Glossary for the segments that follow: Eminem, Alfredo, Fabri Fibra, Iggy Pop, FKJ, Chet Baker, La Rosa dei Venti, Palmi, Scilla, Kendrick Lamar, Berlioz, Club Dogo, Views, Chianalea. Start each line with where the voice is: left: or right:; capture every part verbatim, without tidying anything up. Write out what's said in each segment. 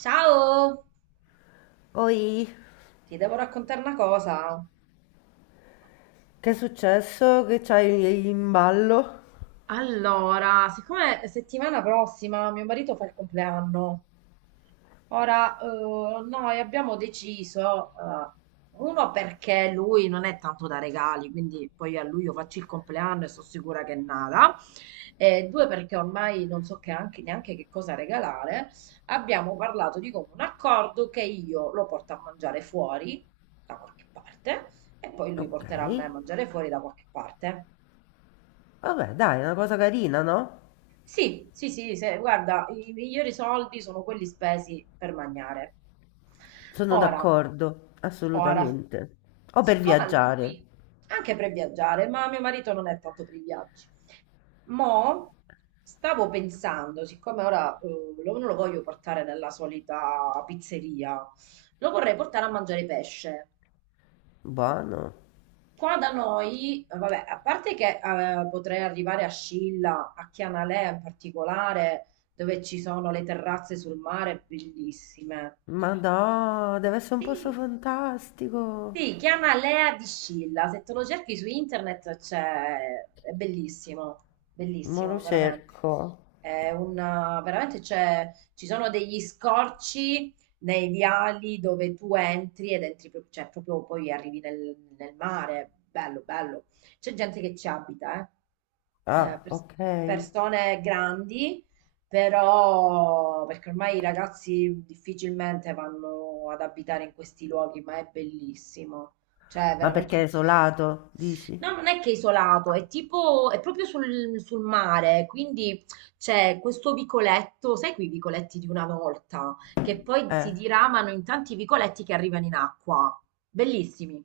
right: Ciao,
left: Oi,
right: ti devo raccontare una cosa.
left: che è successo? Che c'hai in ballo?
right: Allora, siccome settimana prossima mio marito fa il compleanno. Ora, eh, noi abbiamo deciso, eh, uno perché lui non è tanto da regali, quindi poi a luglio faccio il compleanno e sono sicura che nada, e due perché ormai non so che anche- neanche che cosa regalare, abbiamo parlato di comune accordo che io lo porto a mangiare fuori da qualche parte e poi lui
left: Ok,
right: porterà me a mangiare fuori da qualche parte.
left: vabbè, dai, è una cosa carina, no?
right: Sì, sì, sì, se- guarda, i migliori soldi sono quelli spesi per mangiare.
left: Sono
right: Ora,
left: d'accordo,
right: ora,
left: assolutamente. O per
right: siccome a
left: viaggiare.
right: lui, anche per viaggiare, ma mio marito non è tanto per i viaggi, mo stavo pensando, siccome ora eh, lo- non lo voglio portare nella solita pizzeria, lo vorrei portare a mangiare pesce.
left: Buono.
right: Qua da noi, eh, vabbè, a parte che eh, potrei arrivare a Scilla, a Chianalè in particolare, dove ci sono le terrazze sul mare bellissime.
left: Ma no, deve essere un posto
right: Sì,
left: fantastico.
right: sì, chiama Lea di Scilla. Se te lo cerchi su internet c'è, è bellissimo,
left: Mo lo
right: bellissimo, veramente.
left: cerco.
right: È un, eh, veramente c'è, ci sono degli scorci nei viali dove tu entri ed entri, pro- cioè proprio poi arrivi nel, nel, mare. Bello, bello. C'è gente che ci abita, eh. Eh,
left: Ah,
right: pers-
left: ok.
right: persone grandi però, perché ormai i ragazzi difficilmente vanno ad abitare in questi luoghi, ma è bellissimo. Cioè, è
left: Ma
right: veramente
left: perché
right: un
left: è
right: sogno.
left: isolato, dici?
right: No, non è che è isolato, è tipo, è proprio sul, sul mare, quindi c'è questo vicoletto, sai quei vicoletti di una volta? Che poi si
left: Eh,
right: diramano in tanti vicoletti che arrivano in acqua. Bellissimi.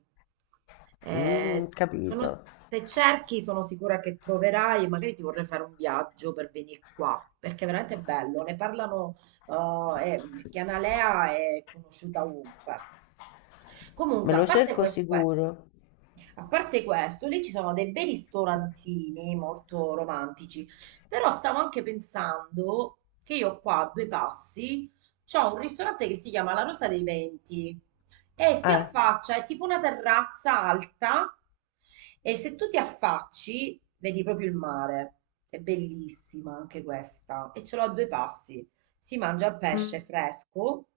left: mm,
right: Eh, sono-
left: capito.
right: se cerchi, sono sicura che troverai, e magari ti vorrei fare un viaggio per venire qua, perché è veramente bello. Ne parlano, eh, e Chianalea è conosciuta ovunque.
left: Me
right: Comunque, a
left: lo
right: parte
left: cerco
right: questo, eh,
left: sicuro.
right: a parte questo, lì ci sono dei bei ristorantini molto romantici, però stavo anche pensando che io qua a due passi c'ho un ristorante che si chiama La Rosa dei Venti e si
left: Eh.
right: affaccia, è tipo una terrazza alta e se tu ti affacci vedi proprio il mare. È bellissima anche questa e ce l'ho a due passi. Si mangia il pesce
left: Mm.
right: fresco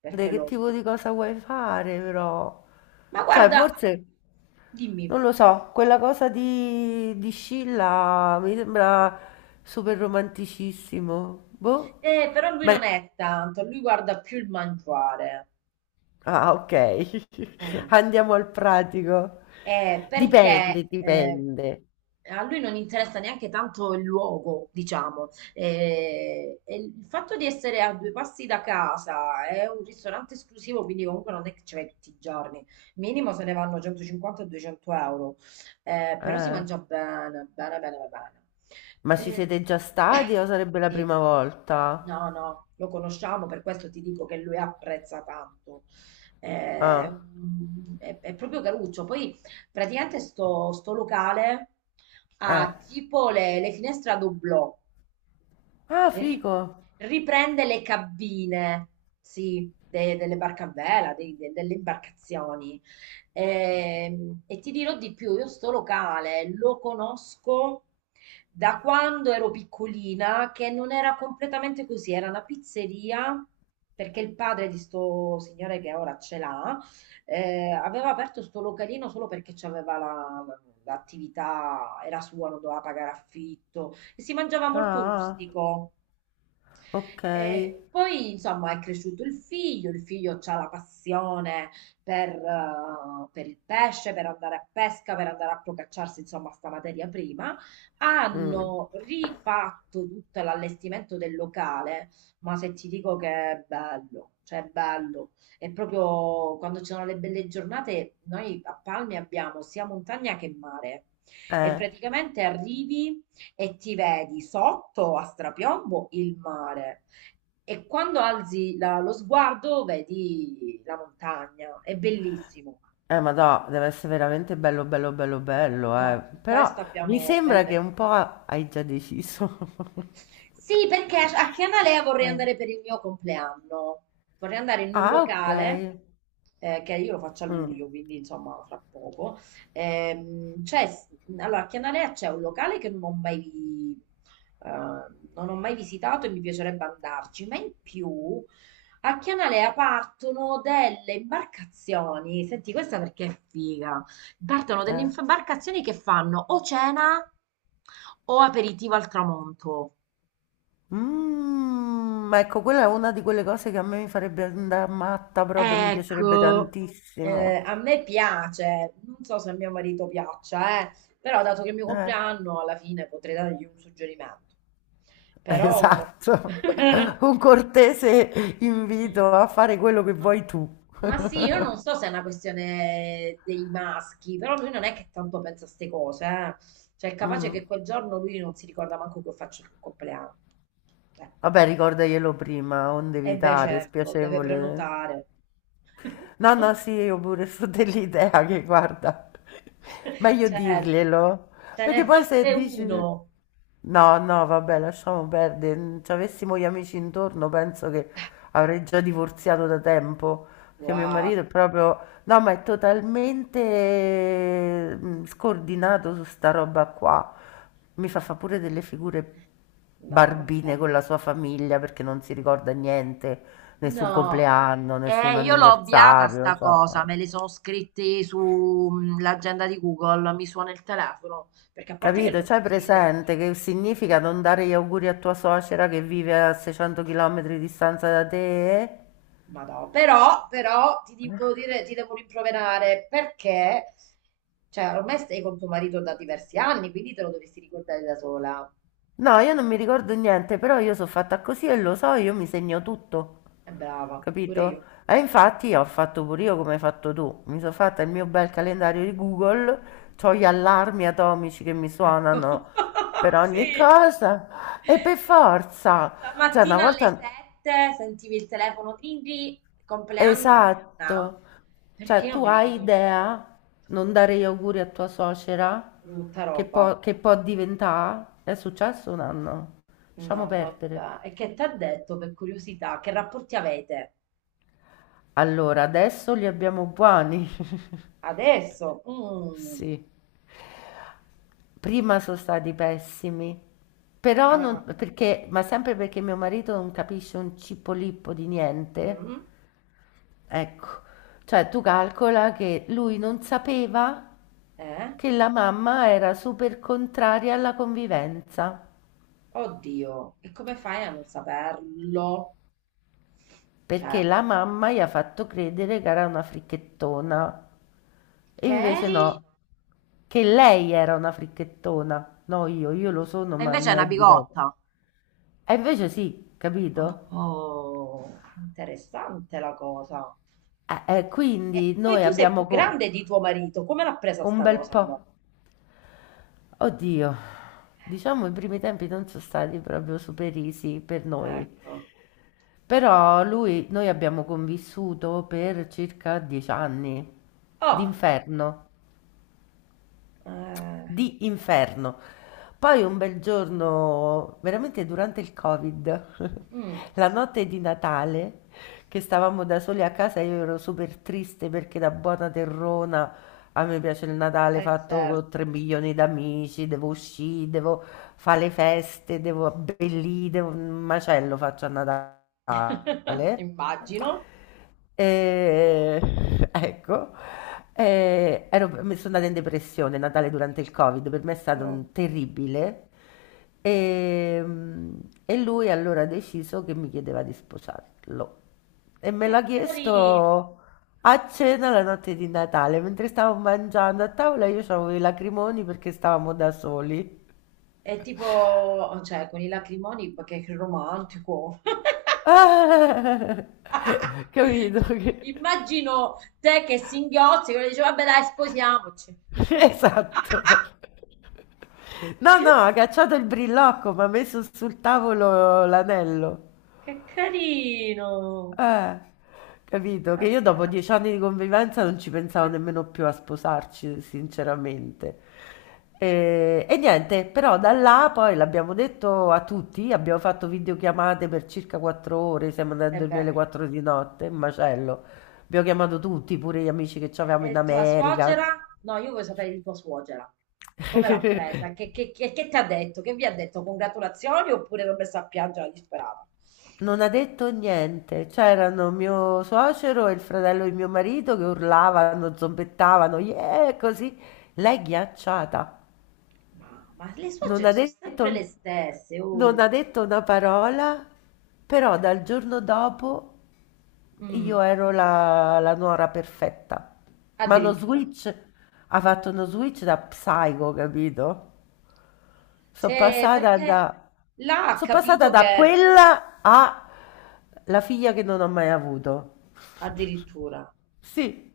right: perché
left: Che
right: lo...
left: tipo di cosa vuoi fare però?
right: Ma
left: Cioè,
right: guarda,
left: forse,
right: dimmi.
left: non lo so, quella cosa di, di Scilla mi sembra super romanticissimo. Boh.
right: Eh, però lui
left: Beh,
right: non è tanto, lui guarda più il mangiare.
left: ah, ok.
right: Mm.
left: Andiamo al pratico.
right: Eh, perché
left: Dipende,
right: eh,
left: dipende.
right: a lui non interessa neanche tanto il luogo, diciamo. Eh, e il fatto di essere a due passi da casa è un ristorante esclusivo, quindi comunque non è che ci vai tutti i giorni. Minimo se ne vanno centocinquanta-duecento euro. Eh, però si
left: Eh,
right: mangia bene, bene, bene, bene, bene.
left: Ma ci
right: Eh,
left: siete già stati o sarebbe la
right: sì.
left: prima volta?
right: No, no, lo conosciamo, per questo ti dico che lui apprezza tanto. Eh,
left: Ah,
right: mm, È, è proprio caruccio. Poi praticamente sto, sto locale
left: eh.
right: ha tipo le, le finestre a doblò.
left: Ah,
right: Ri-
left: figo.
right: riprende le cabine, sì, de- delle barche a vela, dei- de- delle imbarcazioni. Ehm, E ti dirò di più, io sto locale lo conosco da quando ero piccolina, che non era completamente così, era una pizzeria. Perché il padre di sto signore che ora ce l'ha, eh, aveva aperto sto localino solo perché c'aveva la- la- l'attività, era sua, non doveva pagare affitto, e si mangiava molto
left: Ah, ah,
right: rustico.
left: ok.
right: E poi, insomma, è cresciuto il figlio, il figlio ha la passione per, eh, per il pesce, per andare a pesca, per andare a procacciarsi, insomma, sta materia prima.
left: Mm,
right: Hanno rifatto tutto l'allestimento del locale, ma se ti dico che è bello, cioè è bello. E proprio quando ci sono le belle giornate, noi a Palmi abbiamo sia montagna che mare. E
left: eh.
right: praticamente arrivi e ti vedi sotto a strapiombo il mare. E quando alzi la lo sguardo vedi la montagna, è bellissimo.
left: Eh, ma no, deve essere veramente bello, bello, bello,
right: Eh,
left: bello, eh.
right: no, su
left: Però
right: questo
left: mi
right: abbiamo
left: sembra che
right: belle.
left: un po' hai già deciso.
right: Sì, perché a a Chianalea vorrei
left: Eh.
right: andare per il mio compleanno. Vorrei andare in un
left: Ah, ok.
right: locale, eh, che io lo faccio a
left: Mm,
right: luglio, quindi insomma fra poco. Ehm, c'è- allora, a Chianalea c'è un locale che non ho mai, vi- eh, non ho mai visitato e mi piacerebbe andarci, ma in più a Chianalea partono delle imbarcazioni. Senti, questa perché è figa. Partono delle
left: eh.
right: imbarcazioni che fanno o cena o aperitivo al tramonto.
left: Mm, ma ecco, quella è una di quelle cose che a me mi farebbe andare matta proprio, mi piacerebbe
right: Ecco. Eh,
left: tantissimo.
right: a me piace, non so se a mio marito piaccia, eh, però dato che è il mio
left: Eh,
right: compleanno, alla fine potrei dargli un suggerimento. Però...
left: esatto. Un cortese
right: Mm.
left: invito a fare quello che
right: Ma,
left: vuoi tu.
right: ma sì, io non so se è una questione dei maschi, però lui non è che tanto pensa a ste cose, eh. Cioè è capace che
left: Mm.
right: quel giorno lui non si ricorda manco che io faccio il compleanno. Ecco.
left: Vabbè, ricordaglielo prima, onde
right: E beh,
left: evitare,
right: certo, deve
left: spiacevole.
right: prenotare.
left: No, no, sì, io pure sto dell'idea che guarda, meglio
right: Cioè,
left: dirglielo,
right: se
left: perché
right: ne
left: poi se
right: fosse
left: dici
right: uno,
left: no, no, vabbè, lasciamo perdere, se avessimo gli amici intorno penso che avrei già divorziato da tempo, perché mio
right: wow,
left: marito è proprio, no, ma è totalmente mm, scordinato su sta roba qua, mi fa fa pure delle figure
right: no,
left: barbine
right: vabbè,
left: con la sua famiglia perché non si ricorda niente nessun
right: no.
left: compleanno, nessun
right: E io l'ho ovviata
left: anniversario,
right: sta
left: cioè,
right: cosa, me li sono scritti sull'agenda di Google, mi suona il telefono, perché a parte che
left: capito?
right: loro
left: C'hai
right: sono mille mille,
left: presente che significa non dare gli auguri a tua suocera che vive a seicento chilometri di distanza da te?
right: ma no, però, però ti devo dire, ti devo rimproverare perché, cioè, ormai stai con tuo marito da diversi anni, quindi te lo dovresti ricordare da sola.
left: No, io non mi ricordo niente, però io sono fatta così e lo so, io mi segno tutto,
right: È brava, pure
left: capito?
right: io.
left: E infatti ho fatto pure io come hai fatto tu, mi sono fatta il mio bel calendario di Google, ho gli allarmi atomici che mi
right: Ecco,
left: suonano per ogni
right: sì.
left: cosa e per
right: Sta
left: forza, cioè una
right: stamattina alle
left: volta...
right: sette sentivi il telefono, "Tindri, compleanno Anna",
left: Esatto.
right: perché
left: Cioè,
right: io
left: tu
right: me li
left: hai
right: ricordo.
left: idea, non dare gli auguri a tua suocera,
right: Brutta
left: che
right: roba.
left: può, che può diventare? È successo un anno. Lasciamo
right: No,
left: perdere.
right: vabbè. E che ti ha detto per curiosità? Che rapporti avete?
left: Allora, adesso li abbiamo buoni.
right: Adesso? Mm.
left: Sì. Prima sono stati pessimi. Però
right: Ah.
left: non, perché, ma sempre perché mio marito non capisce un cipolippo di niente.
right: Mm.
left: Ecco. Cioè, tu calcola che lui non sapeva
right: Eh?
left: che la mamma era super contraria alla convivenza,
right: Oddio, e come fai a non saperlo? Cioè,
left: perché la mamma gli ha fatto credere che era una fricchettona. E
right: che
left: invece
right: eri?
left: no, che lei era una fricchettona, no io, io lo sono,
right: E
left: ma
right: invece è
left: non
right: una
left: è diverso.
right: bigotta.
left: E invece sì, capito?
right: Oh, interessante la cosa.
left: Eh, eh, quindi
right: E poi
left: noi
right: tu sei più
left: abbiamo co-
right: grande di tuo marito, come l'ha presa
left: un
right: sta
left: bel
right: cosa
left: po'.
right: allora?
left: Oddio, diciamo i primi tempi non sono stati proprio super easy per noi.
right: Ecco.
left: Però lui, noi abbiamo convissuto per circa dieci anni
right: Oh,
left: d'inferno,
right: eh,
left: di inferno. Poi un bel giorno, veramente durante il Covid,
right: mm,
left: la notte di Natale, che stavamo da soli a casa, io ero super triste perché da buona terrona a me piace il Natale
right: eh,
left: fatto con tre
right: certo.
left: milioni d'amici, devo uscire, devo fare le feste, devo abbellire, devo... un macello faccio a Natale.
right: Immagino.
left: Ehm, ecco, ehm, ero mi sono andata in depressione Natale durante il Covid, per me è stato
right: Oh,
left: un terribile. Ehm, E, lui allora ha deciso che mi chiedeva di sposarlo. E me l'ha
right: che carino.
left: chiesto a cena la notte di Natale, mentre stavo mangiando a tavola, io avevo i lacrimoni perché stavamo da soli.
right: È tipo, cioè, con i lacrimoni perché è romantico.
left: Ah! Capito?
right: Cioè,
left: che-
right: immagino te che singhiozzi, quello dice, vabbè dai, sposiamoci.
left: Esatto. No, no, ha cacciato il brillocco, ma ha messo sul tavolo l'anello.
right: Che carino.
left: Eh, capito? Che io
right: Anzi,
left: dopo
right: anzi,
left: dieci anni di
right: anzi.
left: convivenza non ci pensavo nemmeno più a sposarci, sinceramente. E, e niente, però da là poi l'abbiamo detto a tutti, abbiamo fatto videochiamate per circa quattro ore, siamo andati a
right: E
left: dormire
right: beh.
left: alle quattro di notte, un macello. Abbiamo chiamato tutti, pure gli amici che avevamo
right: E
left: in
right: tua suocera?
left: America.
right: No, io voglio sapere di tua suocera. Come l'ha presa? Che, che, che, che ti ha detto? Che vi ha detto? Congratulazioni oppure l'ho messa a piangere la disperata?
left: Non ha detto niente. C'erano mio suocero e il fratello di mio marito che urlavano, zombettavano, yeah, così. Lei ghiacciata.
right: Ma, ma le
left: Non
right: suocere
left: ha
right: sono sempre
left: detto,
right: le stesse,
left: non
right: oh.
left: ha detto una parola, però dal giorno dopo io
right: Mm,
left: ero la, la nuora perfetta. Ma uno
right: Addirittura.
left: switch, ha fatto uno switch da psycho, capito? Sono
right: Se,
left: passata
right: perché
left: da,
right: là ha
left: sono passata
right: capito
left: da
right: che...
left: quella a la figlia che non ho mai avuto.
right: Addirittura.
left: Sì,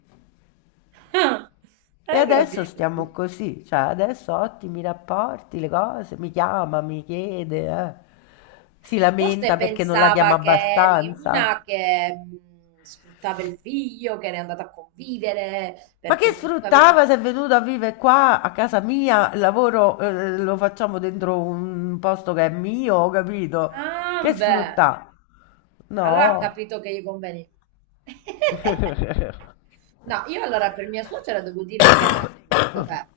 left: e
right: Hai
left: adesso
right: capito tu?
left: stiamo così, cioè adesso ottimi rapporti, le cose, mi chiama, mi chiede, eh. Si
right: Forse
left: lamenta perché non la chiama
right: pensava che eri una
left: abbastanza.
right: che... mm, sfruttava il figlio, che era andata a convivere,
left: Ma
right: perché
left: che
right: comunque avevi.
left: sfruttava se è venuto a vivere qua a casa mia, il lavoro eh, lo facciamo dentro un posto che è mio, ho capito? Che
right: Ah, beh,
left: sfrutta?
right: allora ha
left: No,
right: capito che gli conveni. No, io allora per mia suocera devo dire che, vabbè,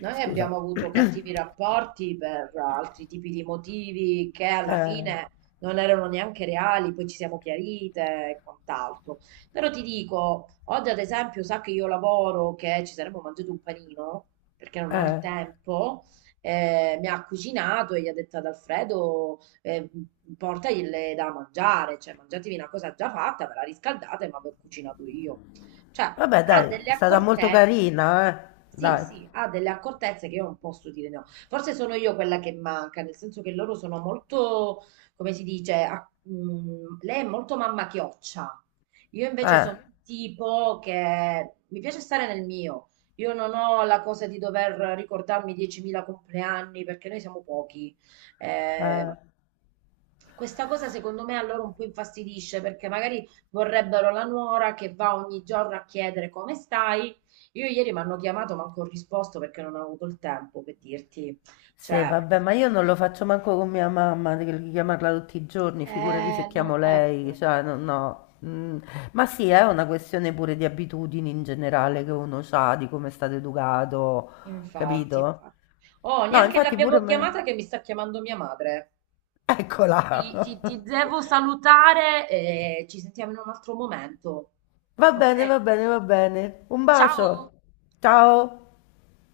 right: noi abbiamo
left: scusa.
right: avuto cattivi rapporti per altri tipi di motivi che alla
left: Eh,
right: fine non erano neanche reali, poi ci siamo chiarite e quant'altro. Però ti dico, oggi ad esempio sa che io lavoro, che ci saremmo mangiati un panino, perché non ho il
left: eh.
right: tempo, eh, mi ha cucinato e gli ha detto ad Alfredo eh, portagli da mangiare, cioè mangiatevi una cosa già fatta, ve la riscaldate, ma ve l'ho cucinato io. Cioè,
left: Vabbè,
right: ha
left: dai,
right: delle
left: è stata molto
right: accortezze.
left: carina, eh.
right: Sì,
left: Dai.
right: sì, ha delle accortezze che io non posso dire no. Forse sono io quella che manca, nel senso che loro sono molto, come si dice, a- mm, lei è molto mamma chioccia. Io invece
left: Eh,
right: sono un tipo che mi piace stare nel mio. Io non ho la cosa di dover ricordarmi diecimila compleanni perché noi siamo pochi. Eh,
left: eh.
right: Questa cosa secondo me a loro un po' infastidisce perché magari vorrebbero la nuora che va ogni giorno a chiedere come stai. Io ieri mi hanno chiamato, ma non ho risposto perché non ho avuto il tempo per dirti.
left: Sì,
right: Cioè,
left: vabbè, ma io non lo faccio manco con mia mamma, di di chiamarla tutti i giorni, figurati
right: eh,
left: se
right: non-
left: chiamo lei,
right: ecco,
left: cioè, no, no. Mm, ma sì, è una questione pure di abitudini in generale che uno ha, di come è stato educato,
right: infatti,
left: capito?
right: infatti. Oh,
left: No,
right: neanche
left: infatti pure
right: l'abbiamo chiamata
left: me.
right: che mi sta chiamando mia madre.
left: Eccola!
right: Ti, ti- ti devo salutare e ci sentiamo in un altro momento.
left: Va bene,
right: Ok?
left: va bene, va bene. Un bacio.
right: Ciao!
left: Ciao.